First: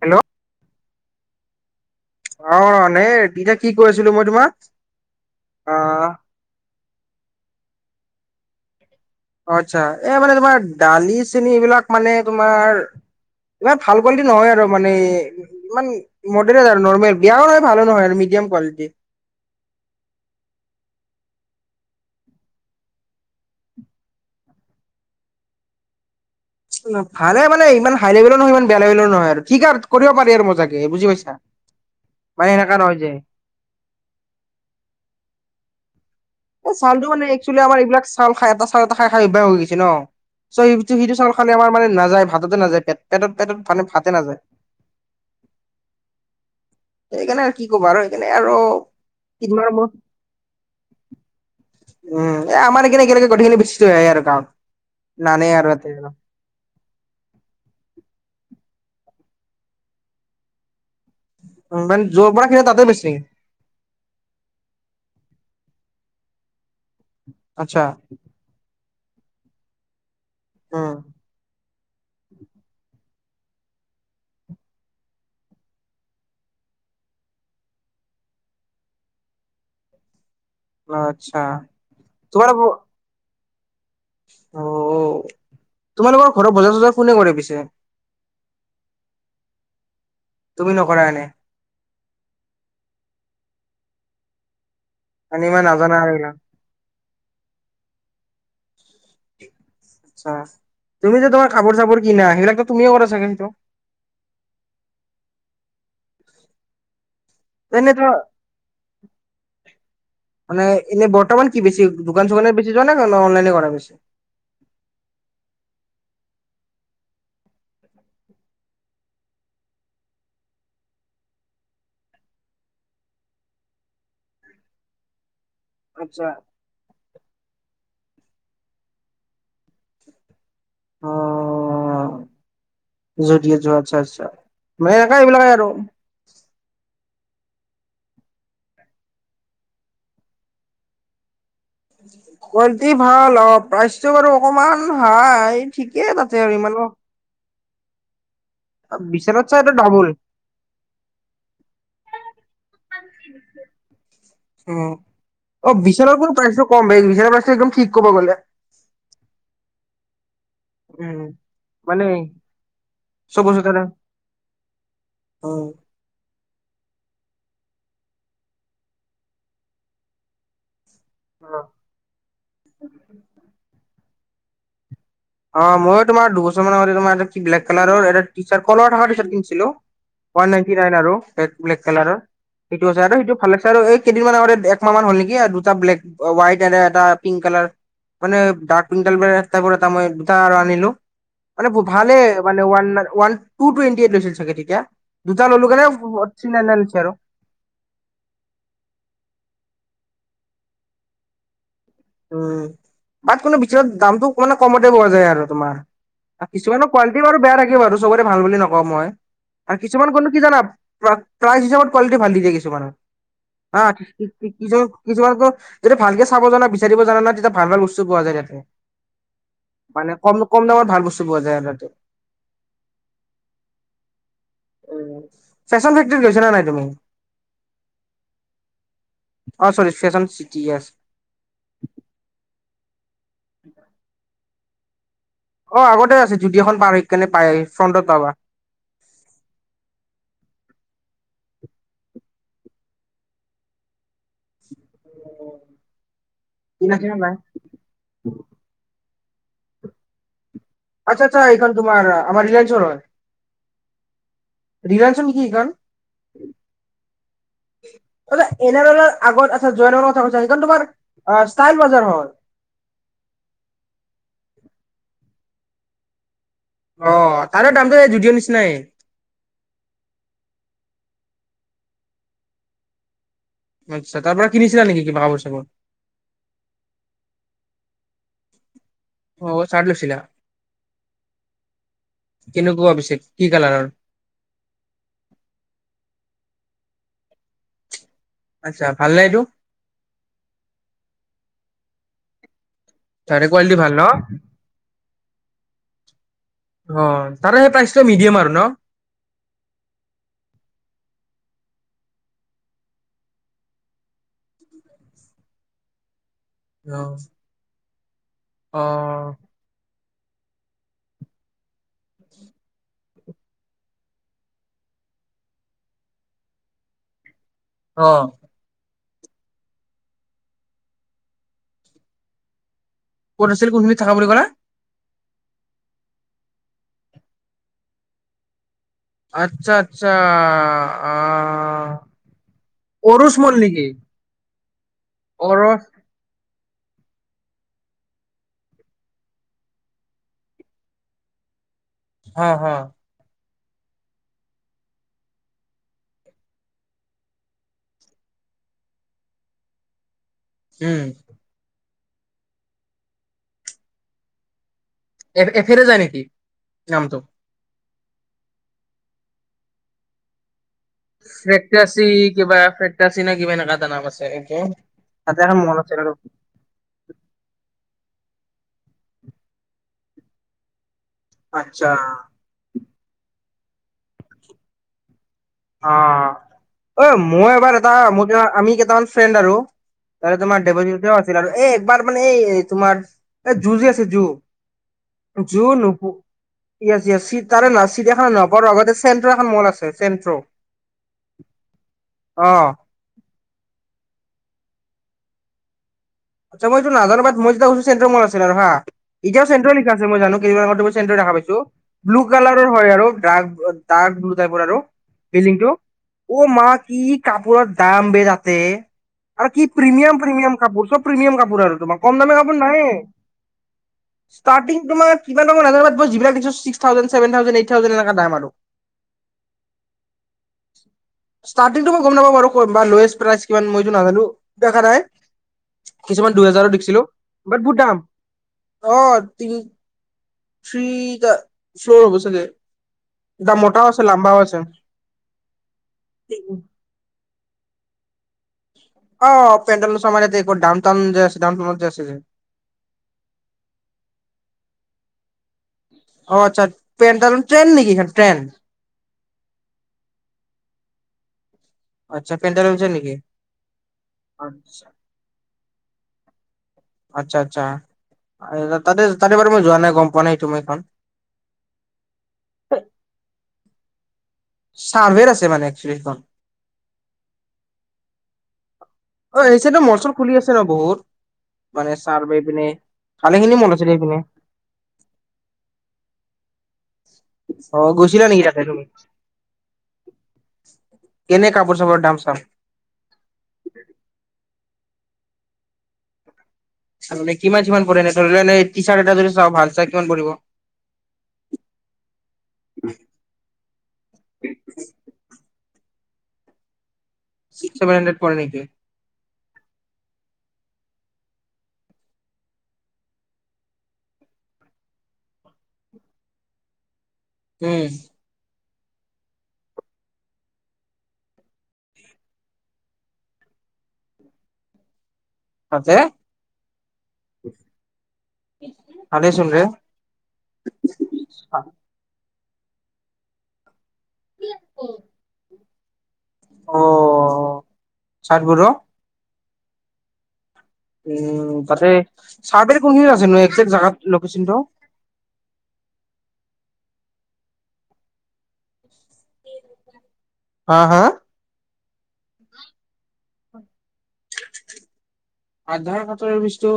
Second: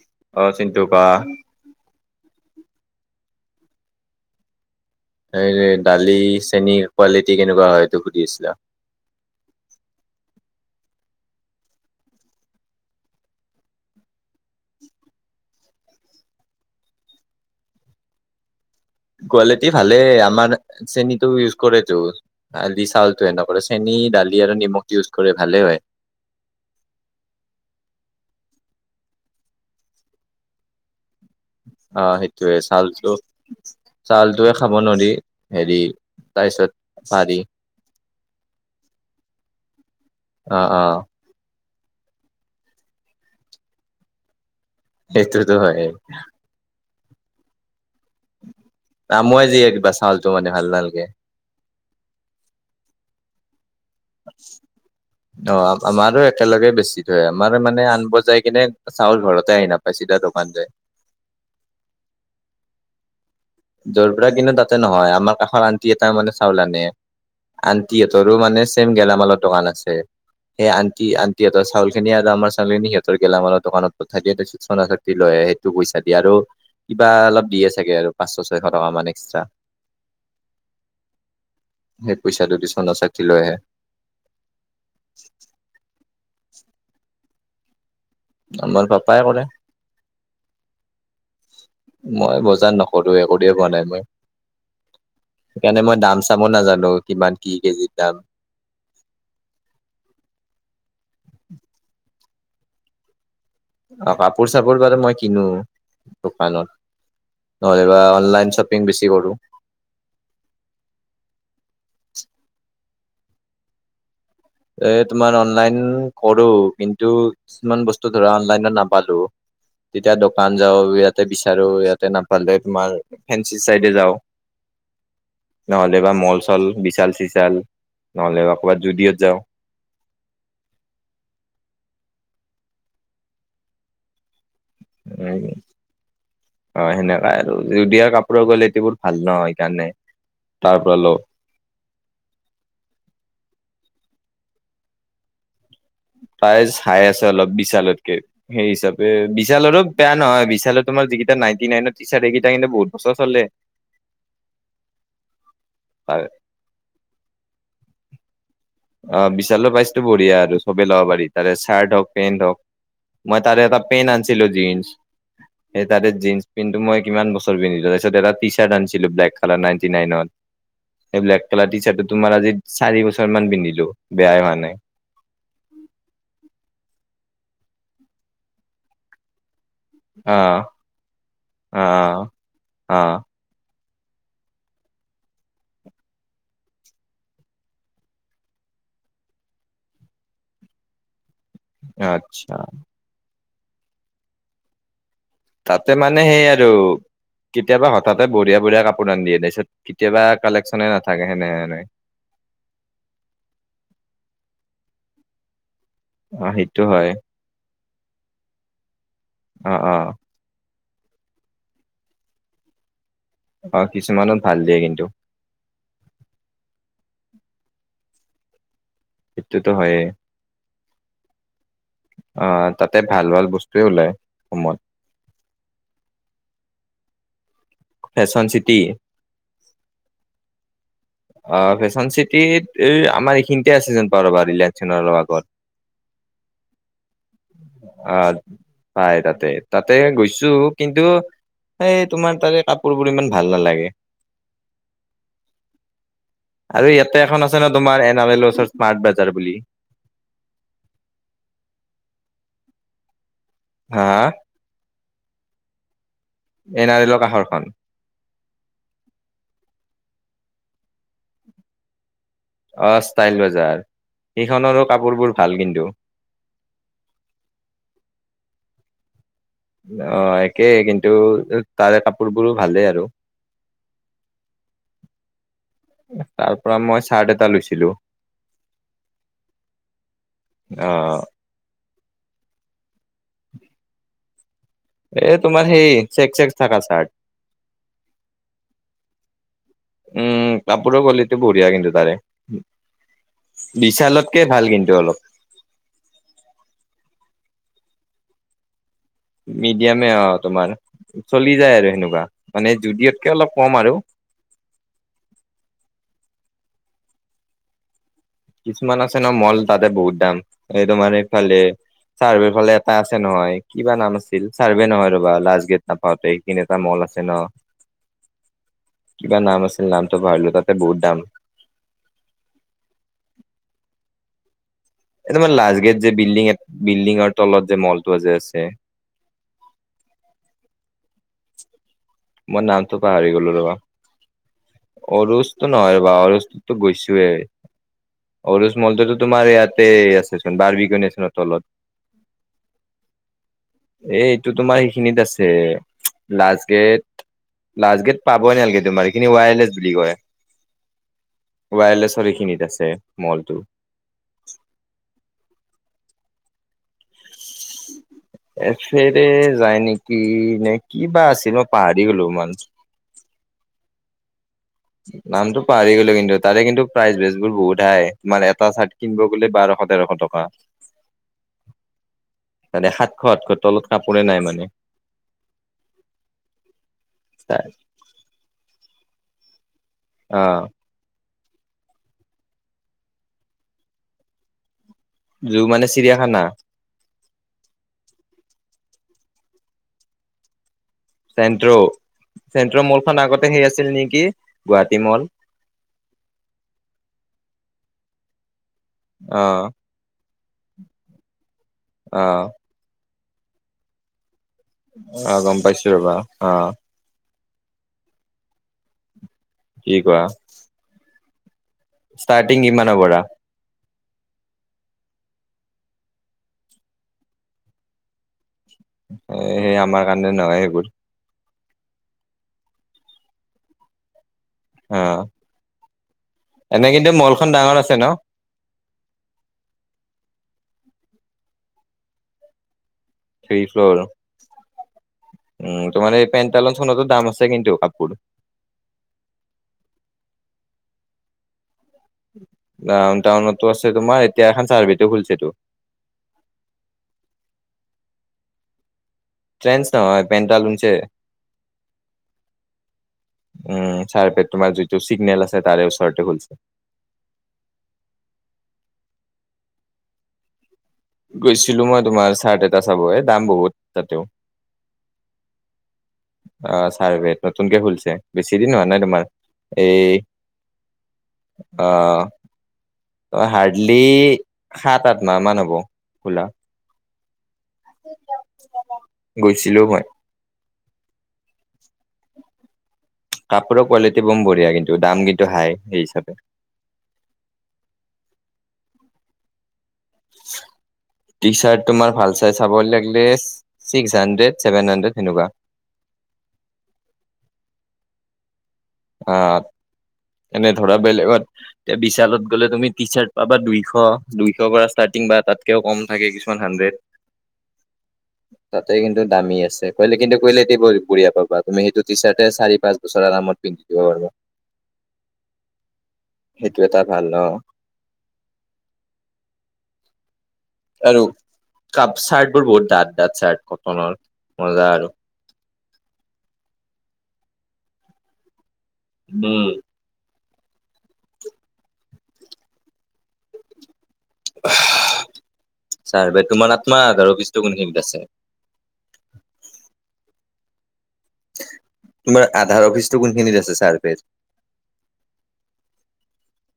Hello আহ চিনটুকা অ নে তেতিয়া কি কৰিছিলো মই তোমাক [unintelligible] এই অ দালি চেনীৰ কোৱালিটি কেনেকুৱা হয় এইটো সুধি আছিলা? আচ্ছা এই মানে তোমাৰ দালি চেনি এইবিলাক মানে তোমাৰ। ইমান ভাল কোৱালিটি নহয় আৰু মানে ইমান মডেৰেট আৰু নৰ্মেল বিয়াও নহয় ভালো নহয় আৰু চেম কালিটি কোৱালিটি ভালে আমাৰ চেনটো ইউজ কৰেতো আ চাউলতো এনেক চেন, দালি, আৰু নিমখ, ইউজ কৰি ভালে হয় [inaudible] ভালে মানে ইমান হাই লেভেলৰ নহয় ইমান বেয়া লেভেলৰ নয় আৰু ঠিক আৰু কৰিব পাৰি আৰু মজাকে স বুজি পাইছো। অ সেইটয়ে চউালটো ছউালটোৱে খাব নোৱাৰি হেৰি তাৰপিছত এই চালটো মানে পাৰি একচুৱেলি আমাৰ এইবিলাক চাল খ এটা চাল এটা খাই খাই অভ্যাস হৈ গৈছে ন। অ চ' অ সেইটো সেইটো চাউল খাল আমাৰ মানে নাযায় ভাততে নাযায় পেট পেটত পেটত মানে ভাতে নাযায়। ইেইটোটো হয়। সেইকাৰণে আৰু কি কবা আৰু সেইকাৰণে আৰু আমুৱাই যিয়ে মাহ ম কিবা চাউলটো মানে ভাল নালাগে উম আমাৰ এইখনে কেলেগে নানে অ আৰু ইয়াতে আৰু। আমাৰো একেলগে বেছি থয় আমাৰ মানে আন বজাই কিনে চাউল ঘৰতে আহি নাপাইছিলা দোকানটোৱে উম, মানে যৰ পৰা খিন তাতে বেচি নেকি? যৰ পৰাৰা কিন্তু তাতে নহয় আমাৰ কাষৰ আণ্টি এটা মানে চাউল আনে। আচ্ছা আন্টিহঁতৰো মানে চেইম গেলামালৰ দোকান আছে সেই উম, আণ্টি-আণ্টিহঁতৰ চাউল সেইখিনি আৰু আমাৰ সিহঁতৰ গেলামালৰ দোকানত প‌ইচা দিয়ে তাৰ পিছত শনন-চক্তি লৈ আহে সেইটো পইচা দি আৰু কিবা অলপ দিয়ে চাগে আৰু পাঁচশ-ছয়শ, টকামান এক্সট্ৰা। আচ্ছা সেই তোমাৰ পইচাটো দি চনা-চা লৈ আহে। অ তোমালোকৰ ঘৰ বজাৰ-চজাৰ কোনে কৰে পিছে? আমাৰ পাপাই কৰে। তুমি নকৰা এনে মই বজাৰ নকৰো। আৰু একো দিয়ে পোৱা নাই মই। মানে ইমান সেইকাৰণে নাজানা মই আৰু এইবিলাক দাম-চামো নাজানো কিমান কি কেজিৰ দাম? আচ্ছা। তুমি যে তোমাৰ কাপোৰ চাপোৰ কিনা সেইবিলাকতো তুমিয়ে কৰা চাগে সেইটো? অ কাপোৰ-চাপোৰ বাৰু মই কিনো দোকানত। এনে নহলেবা ধৰ অনলাইন শ্বপিং, বেছি কৰোঁ। মানে এনেই বৰ্তমান কি বেছি, দোকান-চোকানেই বেছি যোৱা নে অনলাইনে কৰা বেছি? এ তোমাৰ অনলাইন কৰো, কিন্তু কিছুমান বস্তু ধৰা অনলাইনত নাপালো তেতিয়া দোকান যাওঁ, ইয়াতে বিচাৰো ইয়াতে নাপালে তোমাৰ ফেঞ্চি চাইডে যাওঁ। [inaudible] নহ'লে বা আচ্ছা মল-চল, বিশাল-চিশাল নহলে বা ক'ৰবাত জুডিঅত যাওঁ। অঁ! জুডিঅ যোৱা আচ্ছা-আচ্ছা। মানে এনেকা এইবিলাকেই আৰু। প্ৰায় আৰু জুদিঅৰ কাপোৰৰ কোৱালিটিবোৰ ভাল নহয় সেইকাৰণে তাৰ পৰা লওঁ। কোৱালিটি ভাল অঁ প্ৰাইচটো বাৰু অকণমান হাই। ঠিকেই তাতে আৰু প্ৰাইজ ইমানো হাই আছে অলপ বিছালতকে। সেই হিচাপে বিশালত চাই এইটো বিশালৰো ডাবুল বেয়া নহয় বিশালত তোমাৰ যিকেইটা নাইনটি নাইন টিচাৰ্ট সেইকেইটা কিন্তু বহুত বছৰ চলে। উম! অ বিশালৰ কিন্তু প্ৰাইজ কম এই বিশালৰ প্ৰাইজটো একদম ঠিক। কব গলে। অ বিশালৰ পাইজটো বঢ়িয়া আৰু। চবে ল'ব উম পাৰি তাৰে চাৰ্ট মানে হওক, পেণ্ট হওক, মই চব বস্তু তাৰে এটা তাতে পেণ্ট আনিছিলো জিনশ। উম এই তাতে জীনছ পেণ্টো মই কিমান বছৰ পিন্ধিলো, তাৰপিছত এটা টিচাৰ্ট আনিছিলো ব্লেক কালাৰ নাইনটি নাইনত। এই ব্লেক কালাৰ টিচাৰ্ট তোমাৰ আজি চাৰিবছৰমান পিন্ধিলো বেয়াই হোৱা নাই। অ মইয়ো তোমাৰ দুবছৰমান আগতে তোমাৰ এটা কি ব্লেক কালাৰ এটা টিচাৰ্ট কলাৰ থকা টিচাৰ্ট কিনিছিলো। অ ওৱান নাইনটি নাইন আৰু ব্লেক অ কালাৰৰ সেইটো অ আছে আৰু সেইটো ভাল লাগিছে আৰু এই কেইদিনমান আগতে একমাহমান হ'ল নেকি আৰু দুটা ব্লেক, হোৱাইট এনে এটা পিংক কালাৰ মানে ডাৰ্ক টাইপৰ মই দুটা আৰু আনিলো মানে ভালে আচ্ছা মানে ওৱান-ওৱান টু টুৱেণ্টি এইট লৈছিল চাগে তেতিয়া? দুটা ললো কাৰণে তাতে মানে সেই থ্ৰী নাইন আৰু নাইন হৈছে কেতিয়াবা হঠাতে বঢ়িয়া-বঢ়িয়া কাপোৰ আনি দিয়ে তাপিছত কেতিয়াবা কালেকশ্যনে নাথাকে সেনে সেনে। উম! তাত কোনো বিশালত দামটো মানে কমতে পোৱা যায় আৰু তোমাৰ। অ সেইটো কিছুমানৰ হয় কোৱালিটি বাৰু বেয়া থাকে বাৰু চবৰে ভাল বুলি নকওঁ মই অ আৰু অ কিছুমান কোৱালিটি কি জানা? প্ৰাই-প্ৰাইজ হিচাপত কোৱালিটি ভাল দি দিয়ে কিছুমানে অ হা কিছুমানত ভাল দিয়ে কিন্তু কিছু-কিছুমান ক যদি ভালকে চাব জানা বিচাৰিব জানা ন তেতিয়া ভাল-ভাল বস্তু পোৱা যায় তাতে, সেইটোতো মানে কম-কম দামত ভাল বস্তু পোৱা যায় আৰু তাতে। আহ! তাতে ভাল-ভাল বস্তুৱে ওলায়। অসমত উম ছেশ্বন ফেক্টৰীত গৈছা নাই তুমি? ফেশ্বন চিটি অ চৰি ফেচন চিটি অ ফেশ্বন চিটিত এই আমাৰ এইখিনিতে আছে যেন পাওঁ ৰবা ৰিলায়ঞ্চনৰ অ আগতে আছে জুদিঅখন পাৰ হৈ কেনে পায় ফ্ৰণ্টত পাবা। অ' পাই তাতে-তাতে গৈছো কিন্- কিন্তু এই তোমাৰ তাৰে কাপোৰবোৰ ইমান ভাল নালাগে। [unintelligible] আৰু কিনাকিনা ইয়াতে নাই এখন আছে ন তোমাৰ এনাললৰ ওচৰত স্মাৰ্ট বজাৰ বুলি। আত্চ্ছা আত্চ্ছা এইখন তোমাৰ আমাৰ ৰিলায়ন্সৰ হয়। হা ধিৰাঞ্চন নেকি এইখন এনাৰেলৰ কাষৰখন। তই যে এনাৰলৰ আগত আছে জয়নৰৰ কথা কৈছা। খন তোমাৰ ষ্টাইল বজাৰ হয়। অ ষ্টাইল বজাৰ সেইখনৰো কাপোৰবোৰ ভাল কিন্তু অ তাৰে দামটো যুদিঅ নিচিনাই অ একেই কিন্তু তাৰে কাপোৰ বোৰো ভালেই আৰু আচ্ছা তাৰ পৰা কিনিছিলা নেকি কিবা কাপোৰ চাপোৰ তাৰ পৰা মই চাৰ্ট এটা লৈছিলো। অ চাৰ্ট লৈছিলা। অ' কেনেকুৱা পিছে কি কালাৰৰ। এ তোমাৰ সেই চেক চেক থাকা চাৰ্ট। আচ্ছা ভাল নে এইটো উম কাপোৰৰ কোৱালিটি বঢ়িয়া কিন্তু তাৰে তাৰে কোৱালিটি ভাল ন বিশালতকে ভাল কিন্তু অলপ। অ তাৰে সেইটা ষ্টৰ মিডিয়াম আৰু ন। মিডিয়ামে অ তোমাৰ চলি যায় আৰু সেনেকুৱা মানে জুডিঅতকে অলপ কম আৰু আহ কিছুমান আছে ন মল তাতে বহুত দাম এই তোমাৰ এইফালে চাৰ্ভেৰ ফালে এটা আছে নহয় কিবা নাম আছিল চাৰ্ভে নহয় ৰবা লাষ্ট গেট নাপাওঁতে এইদিন এটা মল আছে ন। অ কিবা নাম আছিল নামটো পাহৰিলোঁ তাতে বহুত দাম। কত আছিল কোনখিনিত থাকা বুলি কলা। এ তোমাৰ লাষ্ট গেট যে বিল্ডিং, বিল্ডিঙৰ তলত যে মলটো যে আছে। আত্চ্ছা আত্চ্ছা অ মই নামটো পাহৰি গলো ৰবা। অৰোজটো অৰস নহয় ৰবা অৰজটোতো গৈছোৱেই অৰোজ মলটোতো তোমাৰ ইয়াতে আছে চোন বাৰ বিঘনছ তলত হা হা এ এইটো তোমাৰ সেইখিনিত আছে লাষ্ট গেট লাষ্ট গেট পাবই ন নালাগে তোমাৰ এইখিনি ৱায়াৰলেছ বুলি কয়। উম ৱায়াৰলেছৰ এইখিনিত আছে মলটো এফেৰে যায় নেকি নামটো এফেৰে যায় নেকি নেক্স ফে কিবা ফেকি নে কিবা এনেকা এটা নাম আছে [unintelligible] তাতে এখন নামতটো মল আছে পাহৰি আৰু গ'লো কিন্তু তাৰে কিন্তু প্ৰাইজ বেচ বোৰ বহুত হাই [unintelligible] তোমাৰ এটা চাৰ্ট কিনব গোলে বাৰশ তেৰশ টকা আচ্ছা তে সাতশ আঠশ তলত কাপোৰে নাই মানে [unintelligible] অ মই এবাৰ এটা মোৰ আমি কেইটামান ফ্ৰেণ্ড আৰু তাৰে অ তোমাৰ ডে বজি য আ [unintelligible] [unintelligible] ছিল আৰু এ একবাৰ মানে এই তোমাৰ এই জুজি আছে জু [unintelligible] জু জ মানে নব চিৰিয়াখানা জচি [unintelligible] তাৰে ন চিৰিয়াখানা নব লগতে চেন্ট্ৰ এখন মল আছে চেন্ট্ৰ' [unintelligible] চেন্ট্ৰ অ চেণ্ট্ৰ মলখন আগতে সেই আছিল নেকি [unintelligible] গুৱাহাটী মল আচ্ছা মই এইটো নানাবাদ মই যেতিয়া কছো চে মল আছিল আৰু হা [unintelligible] অ এতিয়া চেণ্টৰ লিখা আ মই জানো কেই আত তমই চেণ্টৰ দেখা পাইছো ব্লু অ কালাৰৰ হয় আৰু [unintelligible] ড্ ডাৰ্ক ব্লো টাইপৰ আৰু অ বিল্ডিং গম টো পাইছো ৰবা অ মা কি [unintelligible] কাপোৰৰ দাম বেলাকে আৰু কি প্ৰিমিয়াম প্ৰিমিয়াম কাপোৰ চব প্ৰিমিয়াম কাপোৰ আৰু তোমাৰ কম দামৰ ষ্টাৰ্টিং কাপোৰ কিমানৰ নাইয়ে পৰা ষ্টাৰ্টিং তোমাৰ কিমান দাম মই নাজানো মই যিমান দেখিছো ছিক্স থাউ যেন চেভেন থাউযেন গেট থাউজেণ্ড এ দাম আৰু সেই আমাৰ কাৰণে নহয় সেইবোৰ ষ্টাৰ্টিংটো মই গম নাপা বাৰু ল'য়েষ্ট প্ৰাইচ কি মই যো নাজানো দেখা অ নাই কিছুমান দুইহেজাৰো এনে দিছিলো কিন্তু মলখন বাট ডাঙৰ বহুত আছে দাম ন অ তিনি ফ্ৰীটা ফ্ল'ৰ হ'ব চাগে দা থ মোটাও ফ্লৰ আছে লাম্বাও আছে। উম তোমাৰ পেটালন শোনতৰ দাম আছে ছেকেণ্ড কাপোৰ অ পেণ্ডলছ মাৰ ইয়াতে ডাউন টাউন যে আছে ডাউন টাউত যে আছে যে ডাউন টাউনতো আছে তোমাৰ এতিয়া এখন চাৰ্ভিট খুলছেতো অ আচ্ছা ন ট্ৰেন নেকি এইখন ট্ৰেন টেন্ছ নহয় পেণ্টালুনছে আচ্ছা পেণ্টালুন ট্ৰেন নেকি? উম চাৰ পে তোমাৰ আচ্ছা যিটো চিগনেল আছে তাৰে ওচৰতে খুলিছে আচ্ছা আচ্ছা তাতে তাতে বাৰ মই যোৱা নাই গম পোৱা নাই তুমি এইখন গৈছিলো মই তোমাৰ চাৰ্ট এটা চাব এ দাম বহুত তাতেও চাৰ্ভেৰ আছে মানে এক্সুয়েলি এই খন অ চাৰভেত নতুনকে খুলিছে বেছি দিন নহয় আছেতো মৰ্চল খুলি আছে ন বহুত মানে চাৰভে পিনে অ ভালেখিনি মল আছিলে হাৰ্ডলি সেইপিনে সাত আঠ মাহ মান হব খোলা অ গৈছিলা নেকি তাতে তুমি গৈছিলো মই এনে কাপোৰ চাপোৰ দাম চাম কাপোৰৰ কোৱালিটি বম বঢ়িয়া কিন্তু দাম কিন্তু হাই সেই হিচাপে কিমান কিমান পৰে এনে ধৰি ল টি চাৰ্ট এটা যদি চাওঁ ভাল চাওঁ কিমান পৰিব টি চাৰ্ট তোমাৰ ভাল চাই চাব লাগিলে ছিক্স হাড্ৰেড চছেভেন হাণ্ড্ৰেড সেনেকুৱা ছিক্স চেভেন হাণ্ড্ৰেড পোৱা যায় অ এনে ধৰা বেলেগত এতিয়া বিশালত গ'লে তুমি টি চাৰ্ট পাবা দুইশ দুইশ কৰা ষ্টাৰ্ট কিবা তাতকেও কম থাকে কিছুমান হানড্ৰেড [unintelligible] উম তাতে কিন্তু দামী আছে কলে কিন্তু কলে এতিয়া বঢ়িয়া পাবা তুমি সেইটো টি চাৰ্ট চি পাঁচ বছৰ আৰামত পিন্ধি তাতে [unintelligible] সেইটো এটা ভাল ন [unintelligible] আৰু কাপ চাৰ্ট বোৰ বহুত ডাত ডাত চাৰ্ট কটনৰ মজা আৰু অ চাৰ্ট বোৰ [unintelligible] উম তাতে চাৰ বট কোনখিনি আছে ন একজেক্ট জেগাত। ছাৰ বা তোমাৰ আত্মাৰত আৰু পিছত সেই টো কেনেকে গম পাইছে। হা হা। তোমাৰ আধাৰ অফিচটো কোন ফালে আছে ছাৰফে? আধাৰ ফেক্ অফিচটো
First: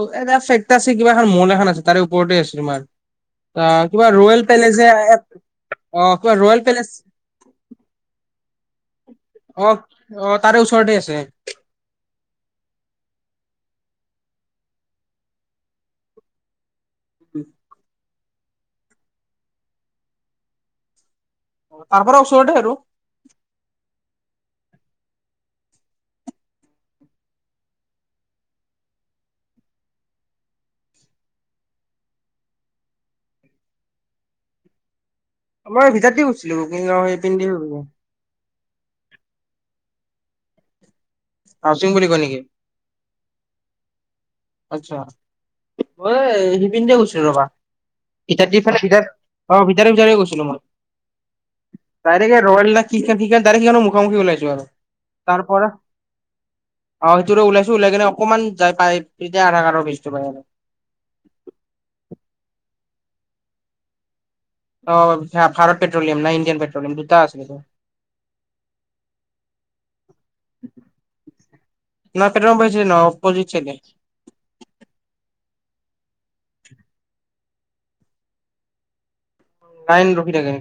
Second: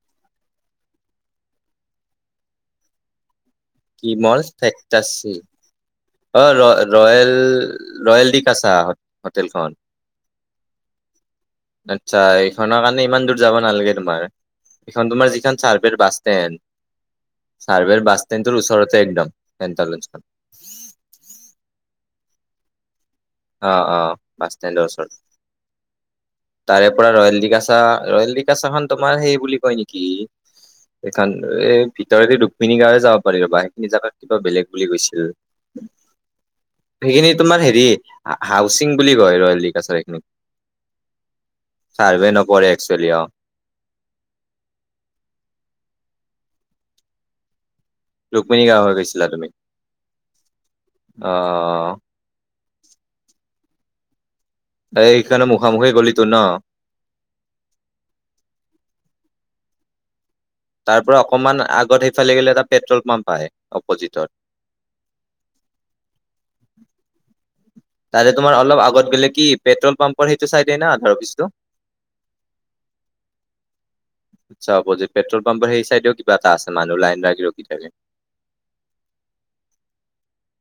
আছে কিবা এ মল এখন আছে তাৰে ওপৰতে আছে তোমাৰ। অ কি কিবা মল ৰয়েল পেলেচ। ফেক্টাচি কিবা অ ৰয়েল ৰয় পেলেচ ৰয়েল ৰয়েল দিক আছা আহত। অ হোটেলখন অ তাৰে ওচৰতে আছে আচ্ছা এইখনৰ কাৰণে ইমান ন তম তোমাৰ যি কিছুমান চাৰভে বাষ্টোৰ তেটটৰ উওচৰতে একদম [unintelligible] চ আৰু অ অ বাছ ষ্টেণ্ডৰ ওচৰত। তাৰে পৰা ৰয়েল ডিকাাচা ৰয়েল ডিকাচা খন তোমাৰ সেই বুলি কয় নেকি? সেইান এই ভিতৰতে ৰুক্মিণী গাঁৱে যাব পাৰি ৰব সেইখিনি জোগাত কিবা বেলেগ বুলি কৈছিল। মই ভিতৰত দি গৈছিলো কিন্তু আও সেইখিনি হেপিনে দি তোমাৰ হেৰি গলো- হাউচিং বুলি কয় ৰয়েলিকাছাৰ এইখিনিক। হাউচিং বুলি কয় ছাৰ্ভে নেকি নপৰে একচোৱেলি অ। আচ্ছা হিপিন দি গৈছিলোঁ ৰবা। ৰুক্মিণী গাঁৱলৈ গৈছিলা তুমি অ ভিতাৰাৰ গৈছিলো মই। অ তাৰে ৰয়েল না কি কি ডাইৰেক্ট সেইখন মুখামুখি ওলাইছে। তাৰ এইখনৰ পৰা মুখামুখি গলিটো ন অ সেইটোৰে ওলাইছো ওলাই কিনে অকমান যাই পাই তেতিয়া আধাৰ কাতৰ ব্ৰিজ তেওঁ পাই গলোঁ। তাৰ পৰা অকনমান আগত সেইফালে গ'লে এটা পেট্ৰল পাম্প আহ অপজিতত। অ ভাৰত পেট্ৰলিয়াম নাই ইণ্ডিয়ান পেট্ৰলিয়াম দুটা আছিলে টো। তাল তোমাৰ অলপ আগত গলে কি পেট্ৰল পাম্পৰ সেইটো চাইদে না অফিচটো। নকে বাইছছে ন। অপজিত চাইডে চাব যে পেট্ৰল পাম্পাৰ সেই চাই তও কিবা এটা আছে মানুহ লাইন লাগিলও কি থাকে। আইন ৰখি থাকে।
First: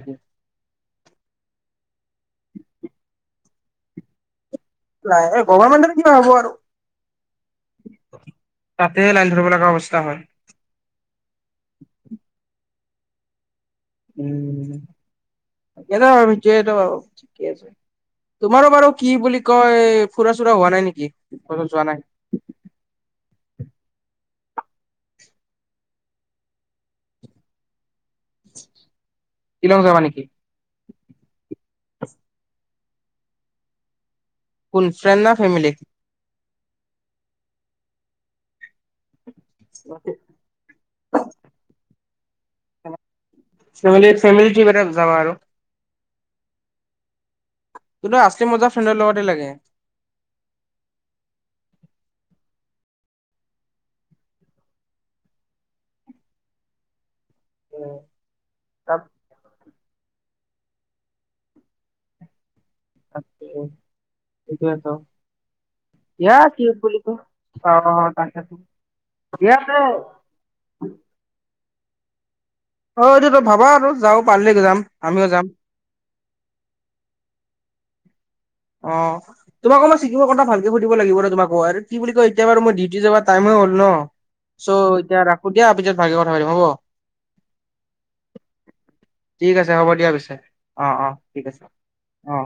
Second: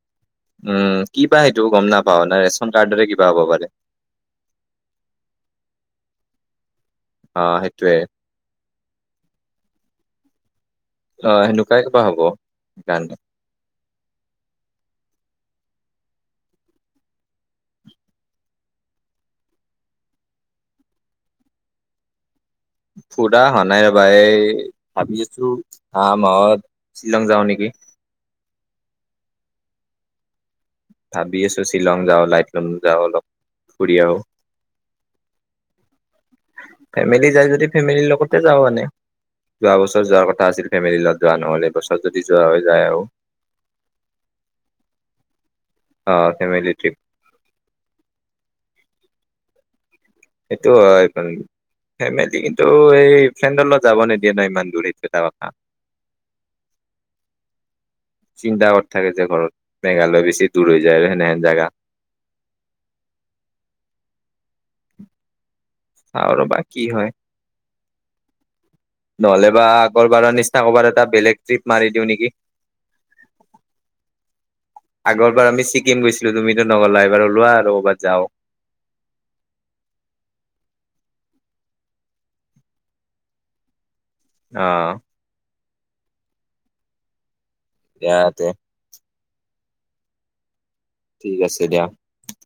উম কি বা সেইটো গম নাপাও ন ৰেচন কাৰ্ডৰে কিবা হ'ব পাৰে। নাই এই গভমেণ্টৰ কিবা হ'ব আৰু। অ সেইটোয়ে তাতে লাইন ধৰিব লগা অৱস্থা হয়। অ সেনেকুৱাই কিবা হ'ব সেইকাৰণে। উটাটো ঠিকে আছে। তোমাৰো বাৰু কি বুলি কয় ফুৰা চুৰা হোৱা নাই নেকি? কতো যোৱা নাই। ফুৰা হোৱা নাই এই ভাবি আছো অহা মাহত শ্বিলং যাও নেকি? [unintelligible] কিলং যাবা নেকি? ভাবি আছো শ্বিলং যাওঁ লাইট লুন যাওঁ অলপ ফুৰি আহো। কোন ফ্ৰেণ্ড না ফেমিলি। ফেমিলি যাই যদি ফেমিলিৰ লগতে যাওঁ মানে যোৱা বছৰ যোৱাৰ কথা আছিল ফেমিলি লগত যোৱা নহ'লে বছৰ যদি যোৱা হৈ যায় আৰু মিল য ব যাব আৰু অ ফেমিলি ট্ৰিপ। তোৰ আছলি মজা ফ্ৰেণ্ডৰ লগতে লাগে। টো এই ফ্ৰেণ্ডৰত যাব নিদিয়ে ন ইমান দূৰিত তাৰথা। চিন্তা কৰ তব থাকে যে ঘৰত। মেঘালয় বেছি দূৰ হৈ যায় আৰু সেনেহেন জাগা। তাকে কোৱে চাওঁ ইয় ৰ'বা কি বুলিল হয় ক। অ তাকেটো। নহলে বা আগৰবাৰৰ নিচিনা কবাৰ এটা বেলেগ ট্ৰিপ মাৰি দিওঁ নেকি? অ এইটোতো ভাবা আৰু যাও পাৰিলকে যাম আমিও আগৰ বাৰ যাম। আমি ছিকিম গৈছিলো তুমিতো নগলাই এবাৰো ওলোৱা আৰু'ৰবাত যাও। অ তোমাক অমান শিকিব কথা ভালকে সুধিব লাগিব ৰ তোমাকো আৰু কি বুলি কয় এতিয়া বাৰু মই ডিউটি যাব টাইমো হল ন অ চৌ হ'ল ন চ' এতিয়া ৰাখো দিয়াপিছত ভালি কথা পাতিম হ'ব। এয়াতে। ঠিক আছে হ'ব দিয়া পিছে, অ অ ঠিক আছে অ।